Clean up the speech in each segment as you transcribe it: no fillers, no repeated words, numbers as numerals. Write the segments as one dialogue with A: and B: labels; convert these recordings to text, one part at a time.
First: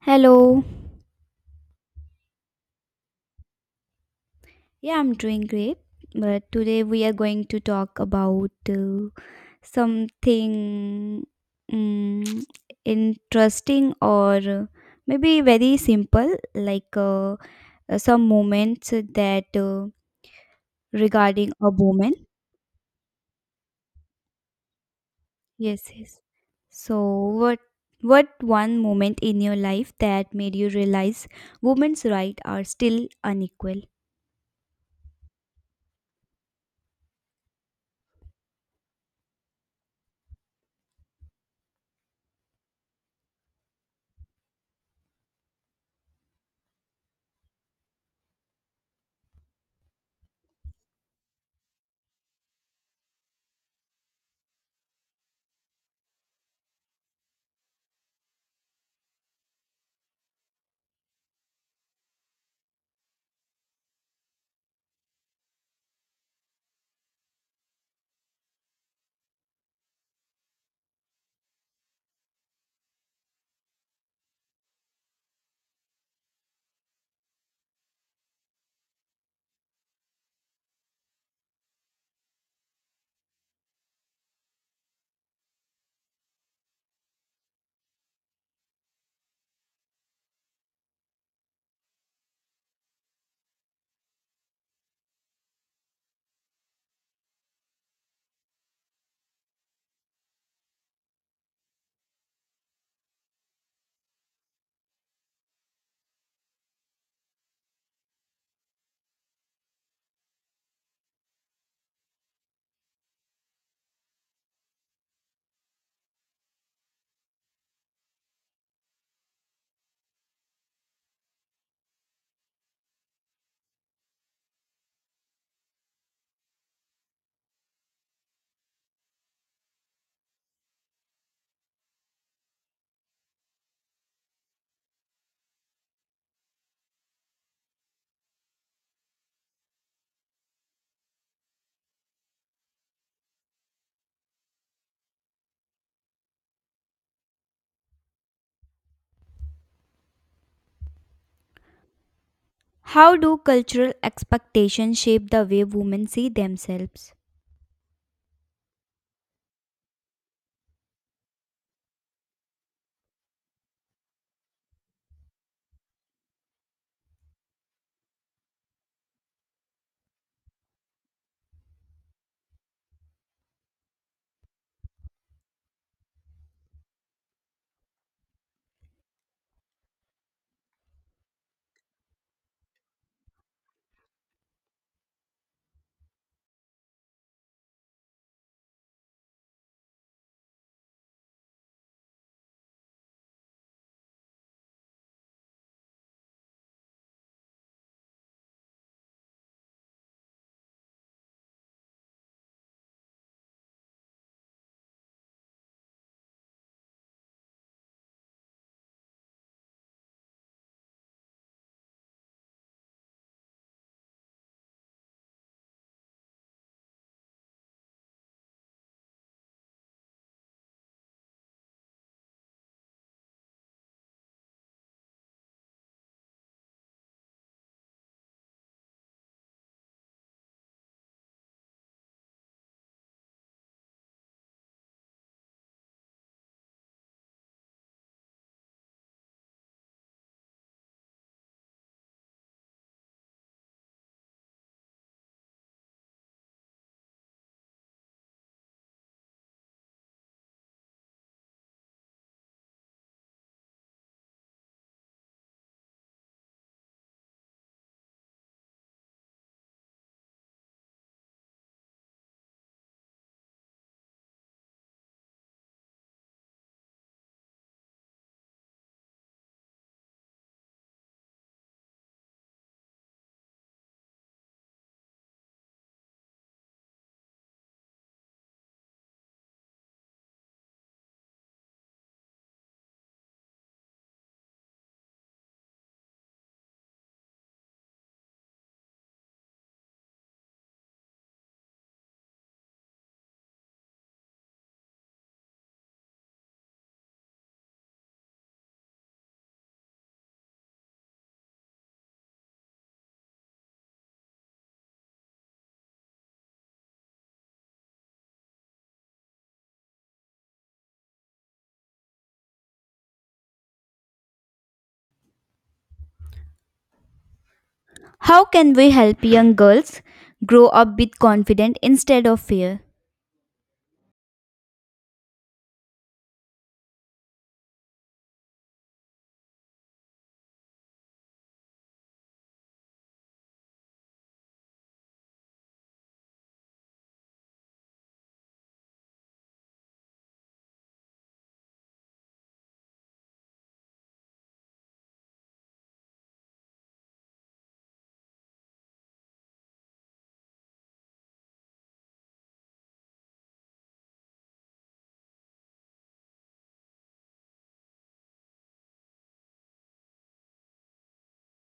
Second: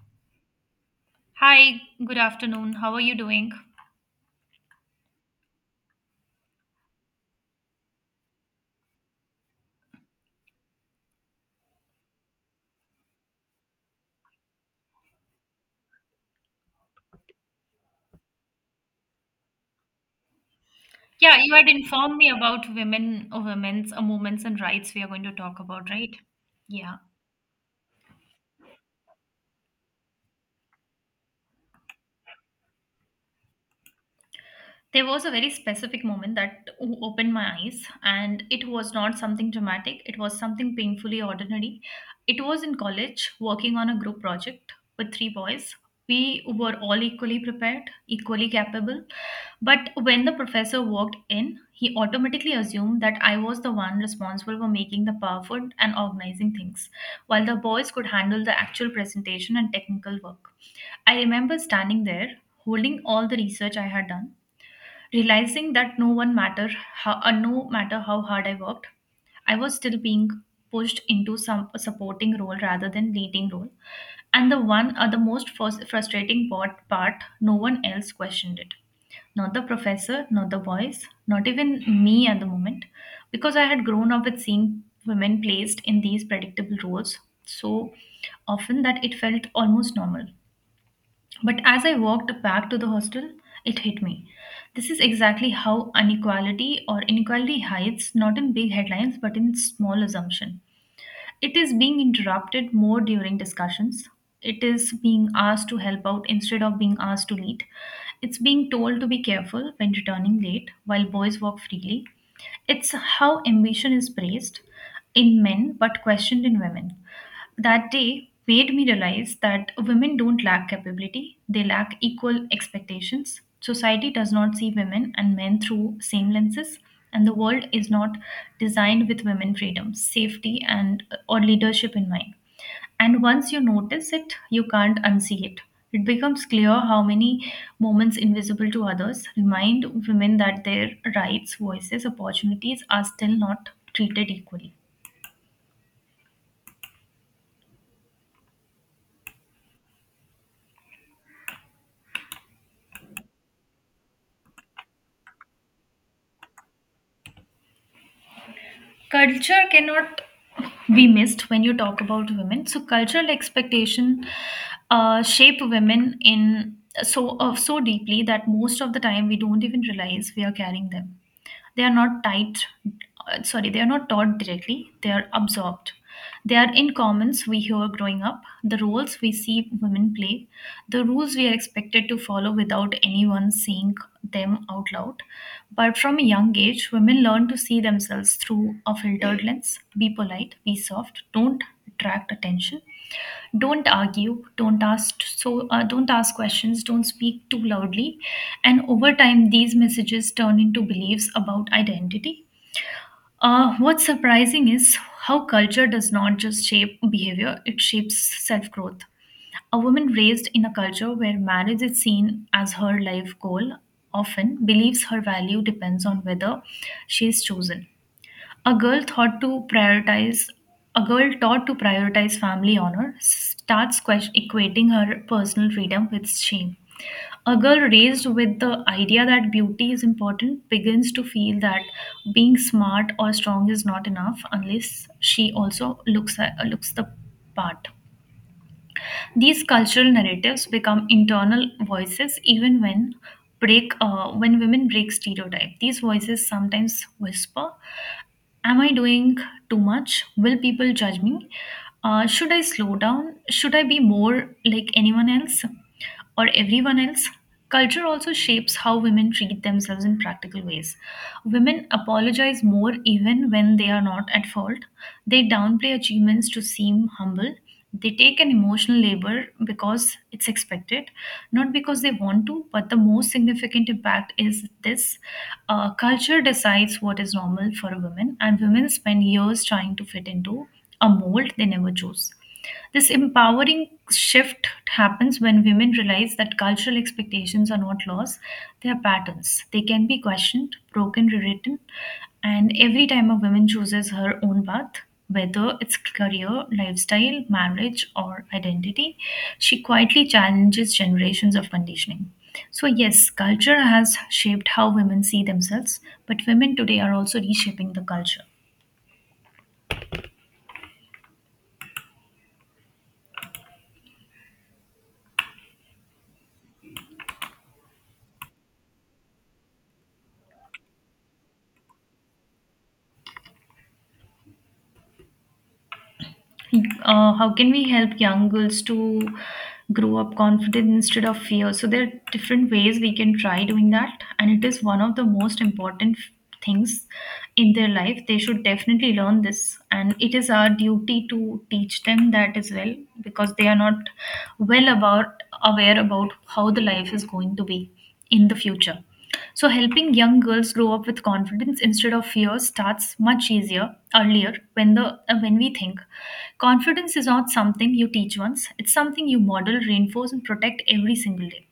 A: Hello.
B: Hi, good afternoon. How are you doing?
A: Yeah, I'm doing great. But today we are going to talk about something mm, interesting or maybe very simple, like some moments that
B: Yeah,
A: regarding
B: you
A: a
B: had
A: woman.
B: informed me about women or women's movements and rights we are going to talk about,
A: Yes,
B: right?
A: yes.
B: Yeah.
A: So what what one moment in your life that made you realize women's rights are still unequal?
B: There was a very specific moment that opened my eyes, and it was not something dramatic. It was something painfully ordinary. It was in college, working on a group project with three boys. We were all equally prepared, equally capable. But when the professor walked in, he automatically assumed that I was the one responsible for making the PowerPoint and organizing things, while the boys could handle the actual presentation and technical work. I remember standing there, holding all the research I had done, realizing that no matter how hard I worked, I was still being pushed into some a supporting role rather than leading role. And the most frustrating part, no one else questioned it. Not the professor, not the boys, not even me at the moment, because I had grown up with seeing women placed in these predictable roles so often that it felt almost normal. But as I walked back to the hostel, it hit me. This is exactly how inequality hides, not in big headlines but in small assumption. It is being interrupted more during discussions. It is being asked to help out instead of being asked to lead. It's being told to be careful when returning late while boys walk freely. It's how ambition is praised in men but questioned in women. That day made me realize that women don't lack capability, they lack equal expectations. Society does not see women and men through same lenses, and the world is not designed with women freedom, safety, and or leadership in mind. And once you notice it, you can't unsee it. It becomes clear how many moments invisible to others remind women that their rights, voices, opportunities are still not treated equally.
A: How do cultural expectations shape the way women see themselves?
B: Culture cannot be missed when you talk about women. So cultural expectation shape women in so deeply that most of the time we don't even realize we are carrying them. They are not tight, sorry, they are not taught directly, they are absorbed. They are in commons we hear growing up, the roles we see women play, the rules we are expected to follow without anyone saying them out loud. But from a young age, women learn to see themselves through a filtered lens: be polite, be soft, don't attract attention, don't argue don't ask questions, don't speak too loudly. And over time these messages turn into beliefs about identity. What's surprising is how culture does not just shape behavior, it shapes self-growth. A woman raised in a culture where marriage is seen as her life goal often believes her value depends on whether she is chosen. a girl thought to prioritize a girl taught to prioritize family honor starts equating her personal freedom with shame. A girl raised with the idea that beauty is important begins to feel that being smart or strong is not enough unless she also looks the part. These cultural narratives become internal voices even when women break stereotype. These voices sometimes whisper, "Am I doing too much? Will people judge me? Should I slow down? Should I be more like anyone else?" Or everyone else. Culture also shapes how women treat themselves in practical ways. Women apologize more even when they are not at fault. They downplay achievements to seem humble. They take an emotional labor because it's expected, not because they want to. But the most significant impact is this. Culture decides what is normal for a woman, and women spend years trying to fit into a mold they never chose. This empowering shift happens when women realize that cultural expectations are not laws, they are patterns. They can be questioned, broken, rewritten, and every time a woman chooses her own path, whether it's career, lifestyle, marriage, or identity, she quietly challenges generations of conditioning. So, yes, culture has shaped how women see themselves, but women today are also reshaping the culture.
A: How can we help young girls grow up with confidence instead of fear?
B: How can we help young girls to grow up confident instead of fear? So there are different ways we can try doing that, and it is one of the most important things in their life. They should definitely learn this, and it is our duty to teach them that as well, because they are not well about aware about how the life is going to be in the future. So, helping young girls grow up with confidence instead of fear starts much easier earlier when we think confidence is not something you teach once; it's something you model, reinforce, and protect every single day.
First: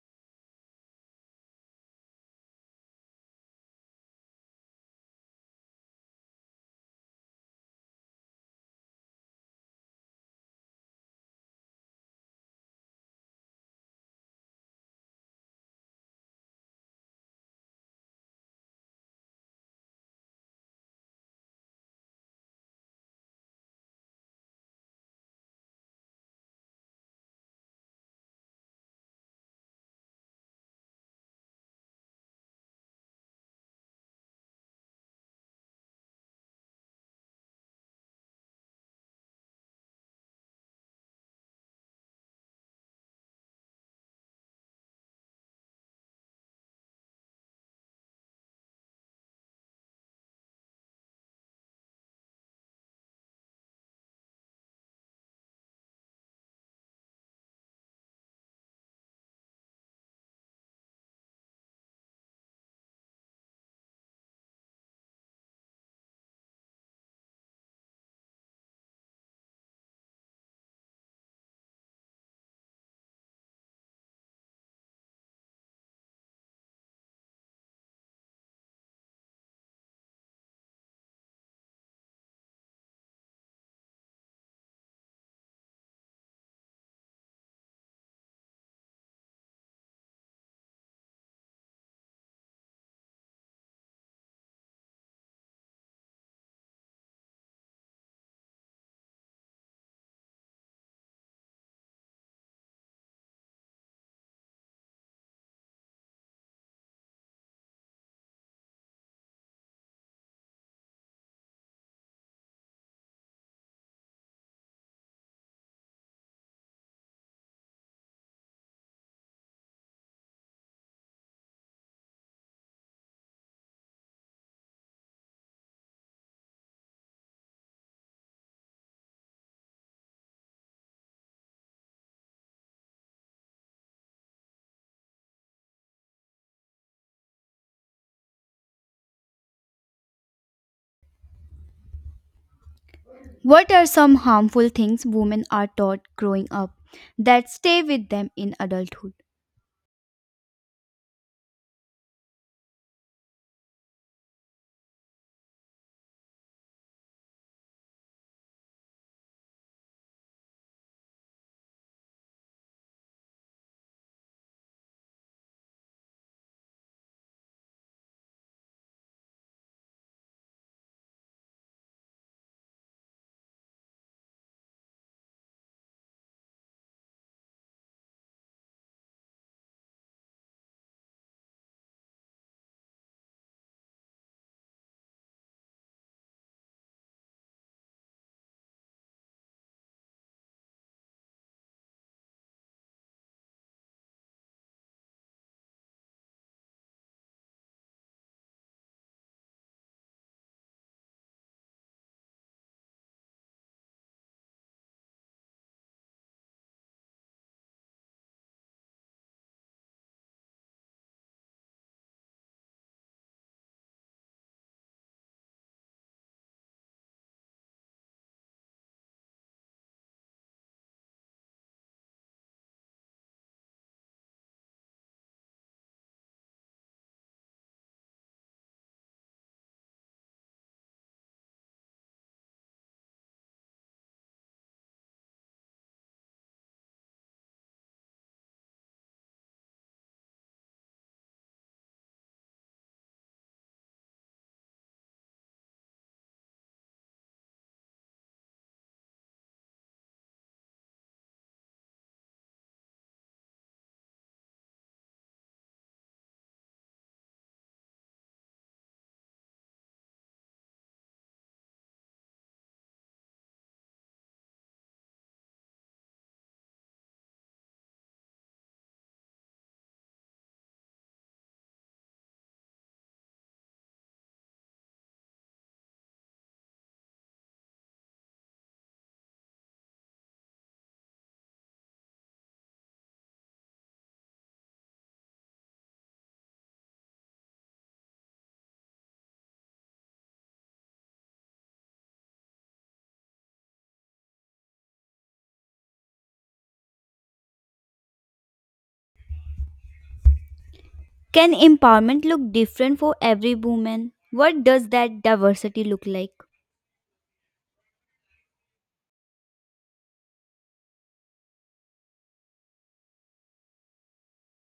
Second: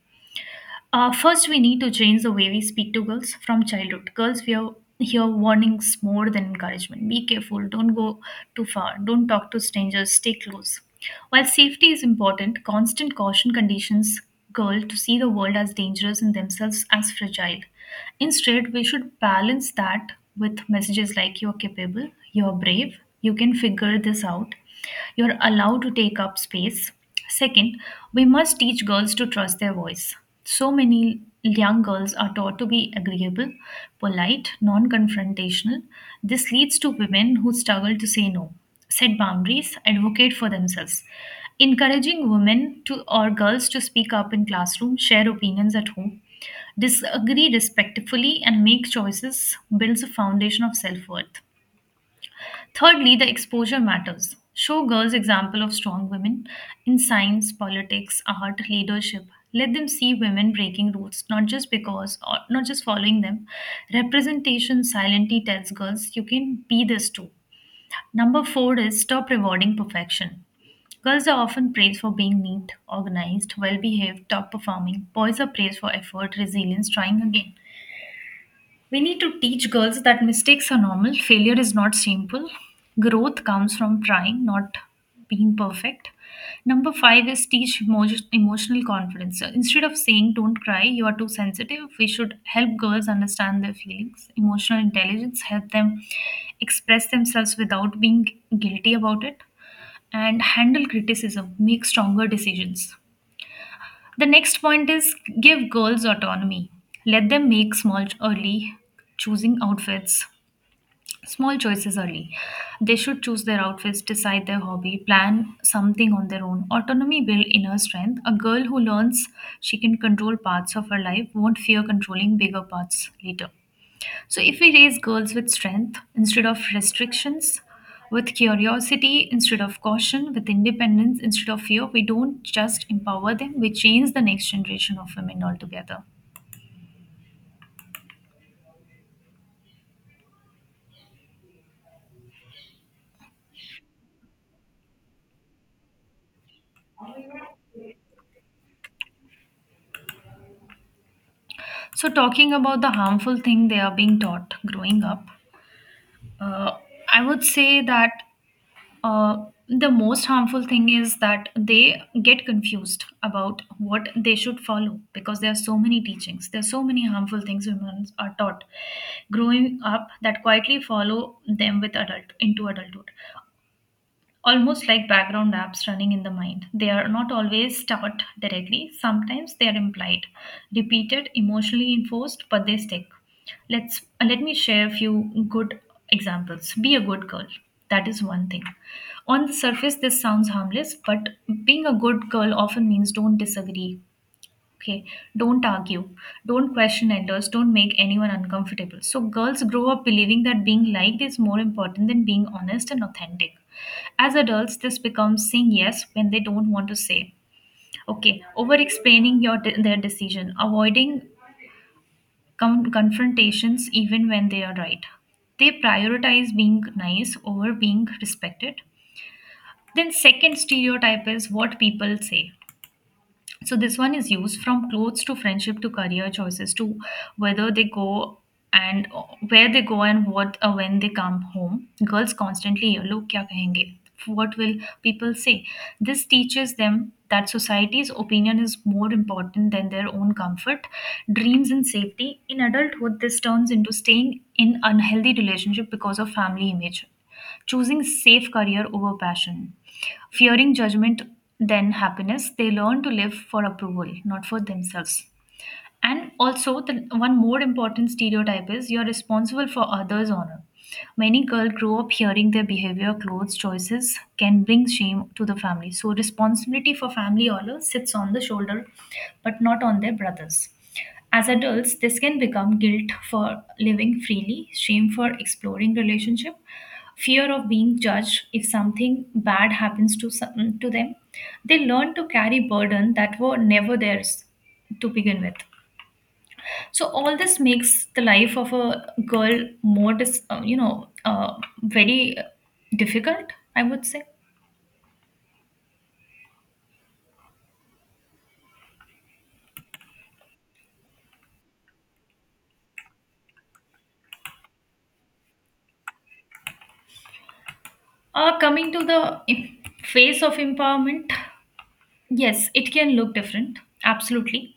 B: First, we need to change the way we speak to girls from childhood. Girls fear hear hear warnings more than encouragement. Be careful, don't go too far, don't talk to strangers, stay close. While safety is important, constant caution conditions girls to see the world as dangerous and themselves as fragile. Instead, we should balance that with messages like you're capable, you're brave, you can figure this out, you're allowed to take up space. Second, we must teach girls to trust their voice. So many young girls are taught to be agreeable, polite, non confrontational. This leads to women who struggle to say no, set boundaries, advocate for themselves. Encouraging women to or girls to speak up in classroom, share opinions at home, disagree respectfully, and make choices builds a foundation of self worth. Thirdly, the exposure matters. Show girls example of strong women in science, politics, art, leadership. Let them see women breaking rules, not just following them. Representation silently tells girls you can be this too. Number 4 is stop rewarding perfection. Girls are often praised for being neat, organized, well behaved, top performing. Boys are praised for effort, resilience, trying again. We need to teach girls that mistakes are normal, failure is not shameful, growth comes from trying, not being perfect. Number 5 is teach emotional confidence. So instead of saying don't cry, you are too sensitive, we should help girls understand their feelings. Emotional intelligence help them express themselves without being guilty about it, and handle criticism, make stronger decisions. The next point is give girls autonomy. Let them make early choosing outfits, small choices early. They should choose their outfits, decide their hobby, plan something on their own. Autonomy builds inner strength. A girl who learns she can control parts of her life won't fear controlling bigger parts later. So, if we raise girls with strength instead of restrictions, with curiosity instead of caution, with independence instead of fear, we don't just empower them, we change the next generation of women altogether.
A: What are some harmful things women are taught growing up that stay with them in adulthood?
B: So, talking about the harmful thing they are being taught growing up, uh, I would say that uh, the most harmful thing is that they get confused about what they should follow, because there are so many teachings. There are so many harmful things women are taught growing up that quietly follow them with adult into adulthood, almost like background apps running in the mind. They are not always taught directly, sometimes they are implied, repeated, emotionally enforced, but they stick. Let me share a few good examples. Be a good girl. That is one thing. On the surface, this sounds harmless, but being a good girl often means don't disagree, okay, don't argue, don't question elders, don't make anyone uncomfortable. So, girls grow up believing that being liked is more important than being honest and authentic. As adults, this becomes saying yes when they don't want to say. Okay, over explaining your their decision, avoiding confrontations even when they are right. They prioritize being nice over being respected. Then, second stereotype is what people say. So this one is used from clothes to friendship to career choices to whether they go and where they go and what when they come home. Girls constantly hear, "Log kya kahenge? What will people say?" This teaches them that society's opinion is more important than their own comfort, dreams, and safety. In adulthood, this turns into staying in unhealthy relationship because of family image, choosing safe career over passion, fearing judgment than happiness. They learn to live for approval, not for themselves. And also, the one more important stereotype is you're responsible for others' honor. Many girls grow up hearing their behavior, clothes choices can bring shame to the family. So, responsibility for family honor sits on the shoulder, but not on their brothers. As adults, this can become guilt for living freely, shame for exploring relationship, fear of being judged if something bad happens to them. They learn to carry burden that were never theirs to begin with. So all this makes the life of a girl more, very difficult, I would say.
A: Can empowerment look different for every woman? What does that diversity look like?
B: Coming to the phase of empowerment, yes, it can look different. Absolutely,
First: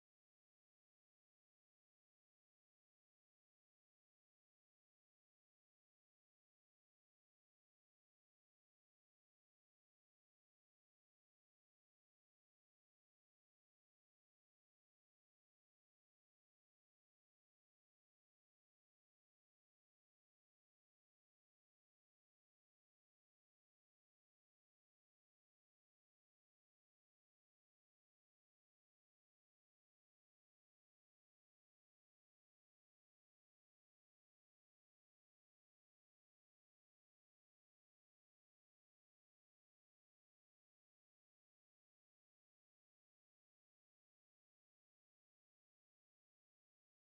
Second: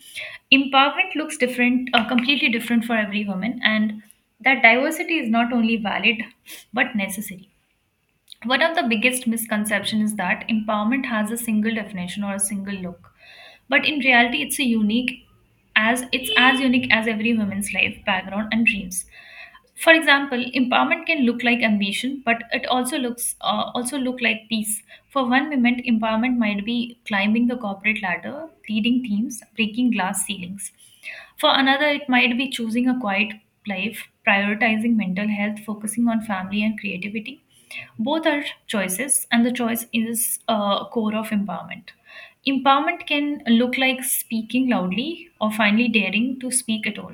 B: empowerment looks different, completely different for every woman, and that diversity is not only valid but necessary. One of the biggest misconceptions is that empowerment has a single definition or a single look. But in reality, it's a unique as it's as unique as every woman's life, background and dreams. For example, empowerment can look like ambition, but it also looks also look like peace. For one moment, empowerment might be climbing the corporate ladder, leading teams, breaking glass ceilings. For another, it might be choosing a quiet life, prioritizing mental health, focusing on family and creativity. Both are choices, and the choice is a core of empowerment. Empowerment can look like speaking loudly or finally daring to speak at all.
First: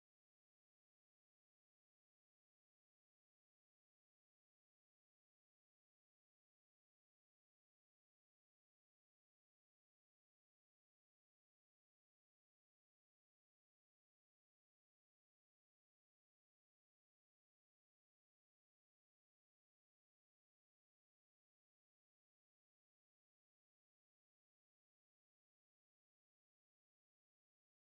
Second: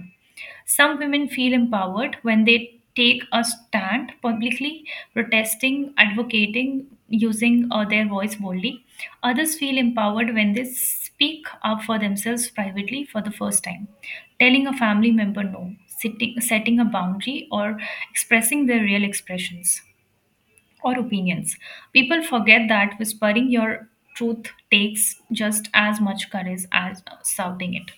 B: Some women feel empowered when they take a stand publicly, protesting, advocating, using their voice boldly. Others feel empowered when they speak up for themselves privately for the first time, telling a family member no, sitting, setting a boundary, or expressing their real expressions or opinions. People forget that whispering your truth takes just as much courage as shouting it.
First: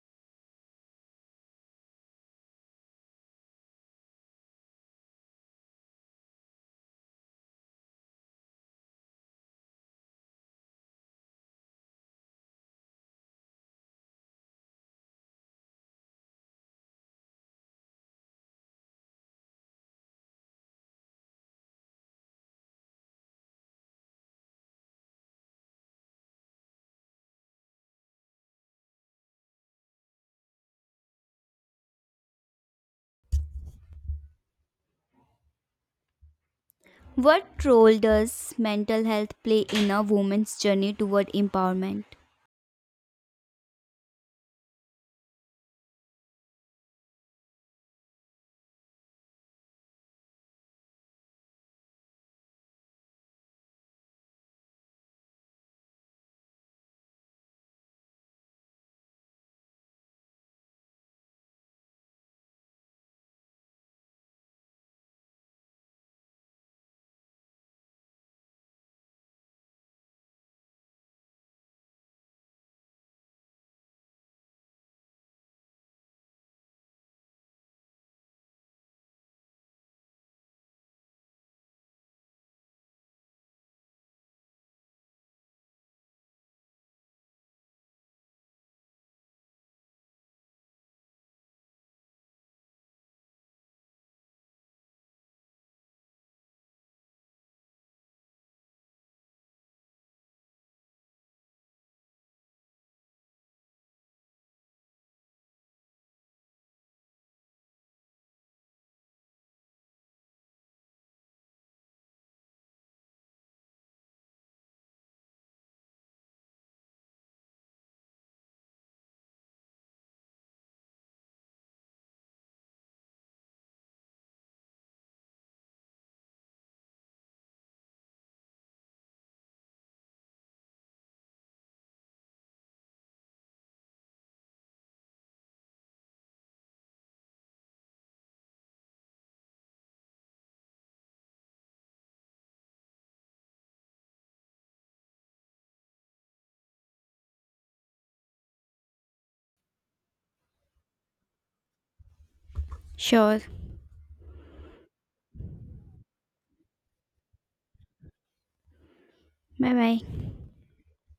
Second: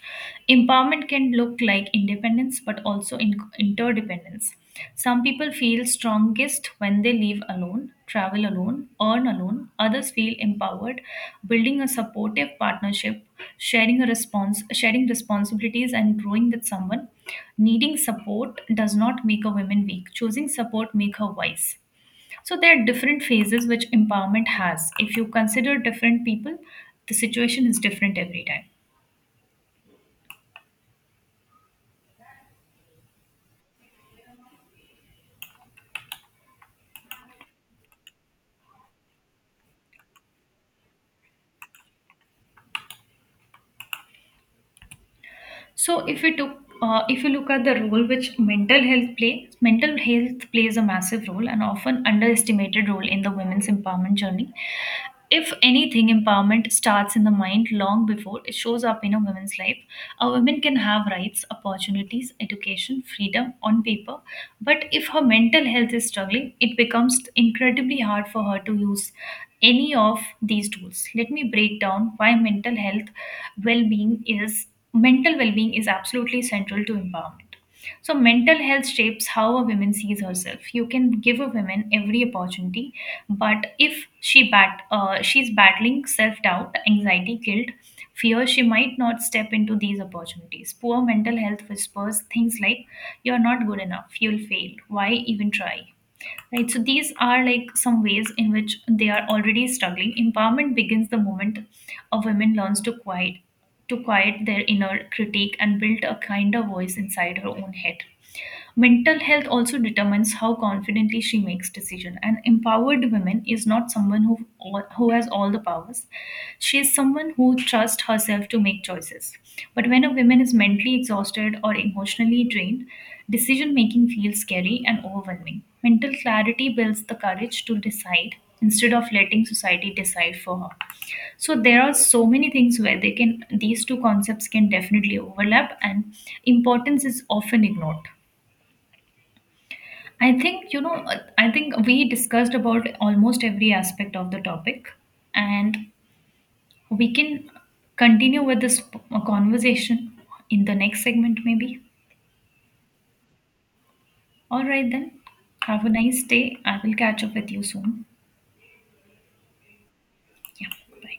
B: Empowerment can look like independence but also interdependence. Some people feel strongest when they live alone, travel alone, earn alone. Others feel empowered, building a supportive partnership, sharing a response, sharing responsibilities, and growing with someone. Needing support does not make a woman weak. Choosing support make her wise. So there are different phases which empowerment has. If you consider different people, the situation is different every time.
A: What role does mental health play in a woman's journey toward empowerment?
B: So if we took if you look at the role which mental health plays a massive role and often underestimated role in the women's empowerment journey. If anything, empowerment starts in the mind long before it shows up in a woman's life. A woman can have rights, opportunities, education, freedom on paper, but if her mental health is struggling, it becomes incredibly hard for her to use any of these tools. Let me break down why well being is mental well-being is absolutely central to empowerment. So mental health shapes how a woman sees herself. You can give a woman every opportunity, but if she's battling self-doubt, anxiety, guilt, fear, she might not step into these opportunities. Poor mental health whispers things like, "You're not good enough, you'll fail, why even try?" Right, so these are like some ways in which they are already struggling. Empowerment begins the moment a woman learns to quiet their inner critique and build a kinder voice inside her own head. Mental health also determines how confidently she makes decision. An empowered woman is not someone who has all the powers, she is someone who trusts herself to make choices. But when a woman is mentally exhausted or emotionally drained, decision making feels scary and overwhelming. Mental clarity builds the courage to decide instead of letting society decide for her. So there are so many things where they can these two concepts can definitely overlap, and importance is often ignored. I think I think we discussed about almost every aspect of the topic, and we can continue with this conversation in the next segment maybe.
A: Sure.
B: All right then. Have a nice day. I will catch up with you soon.
A: Bye bye.
B: Yeah. Bye.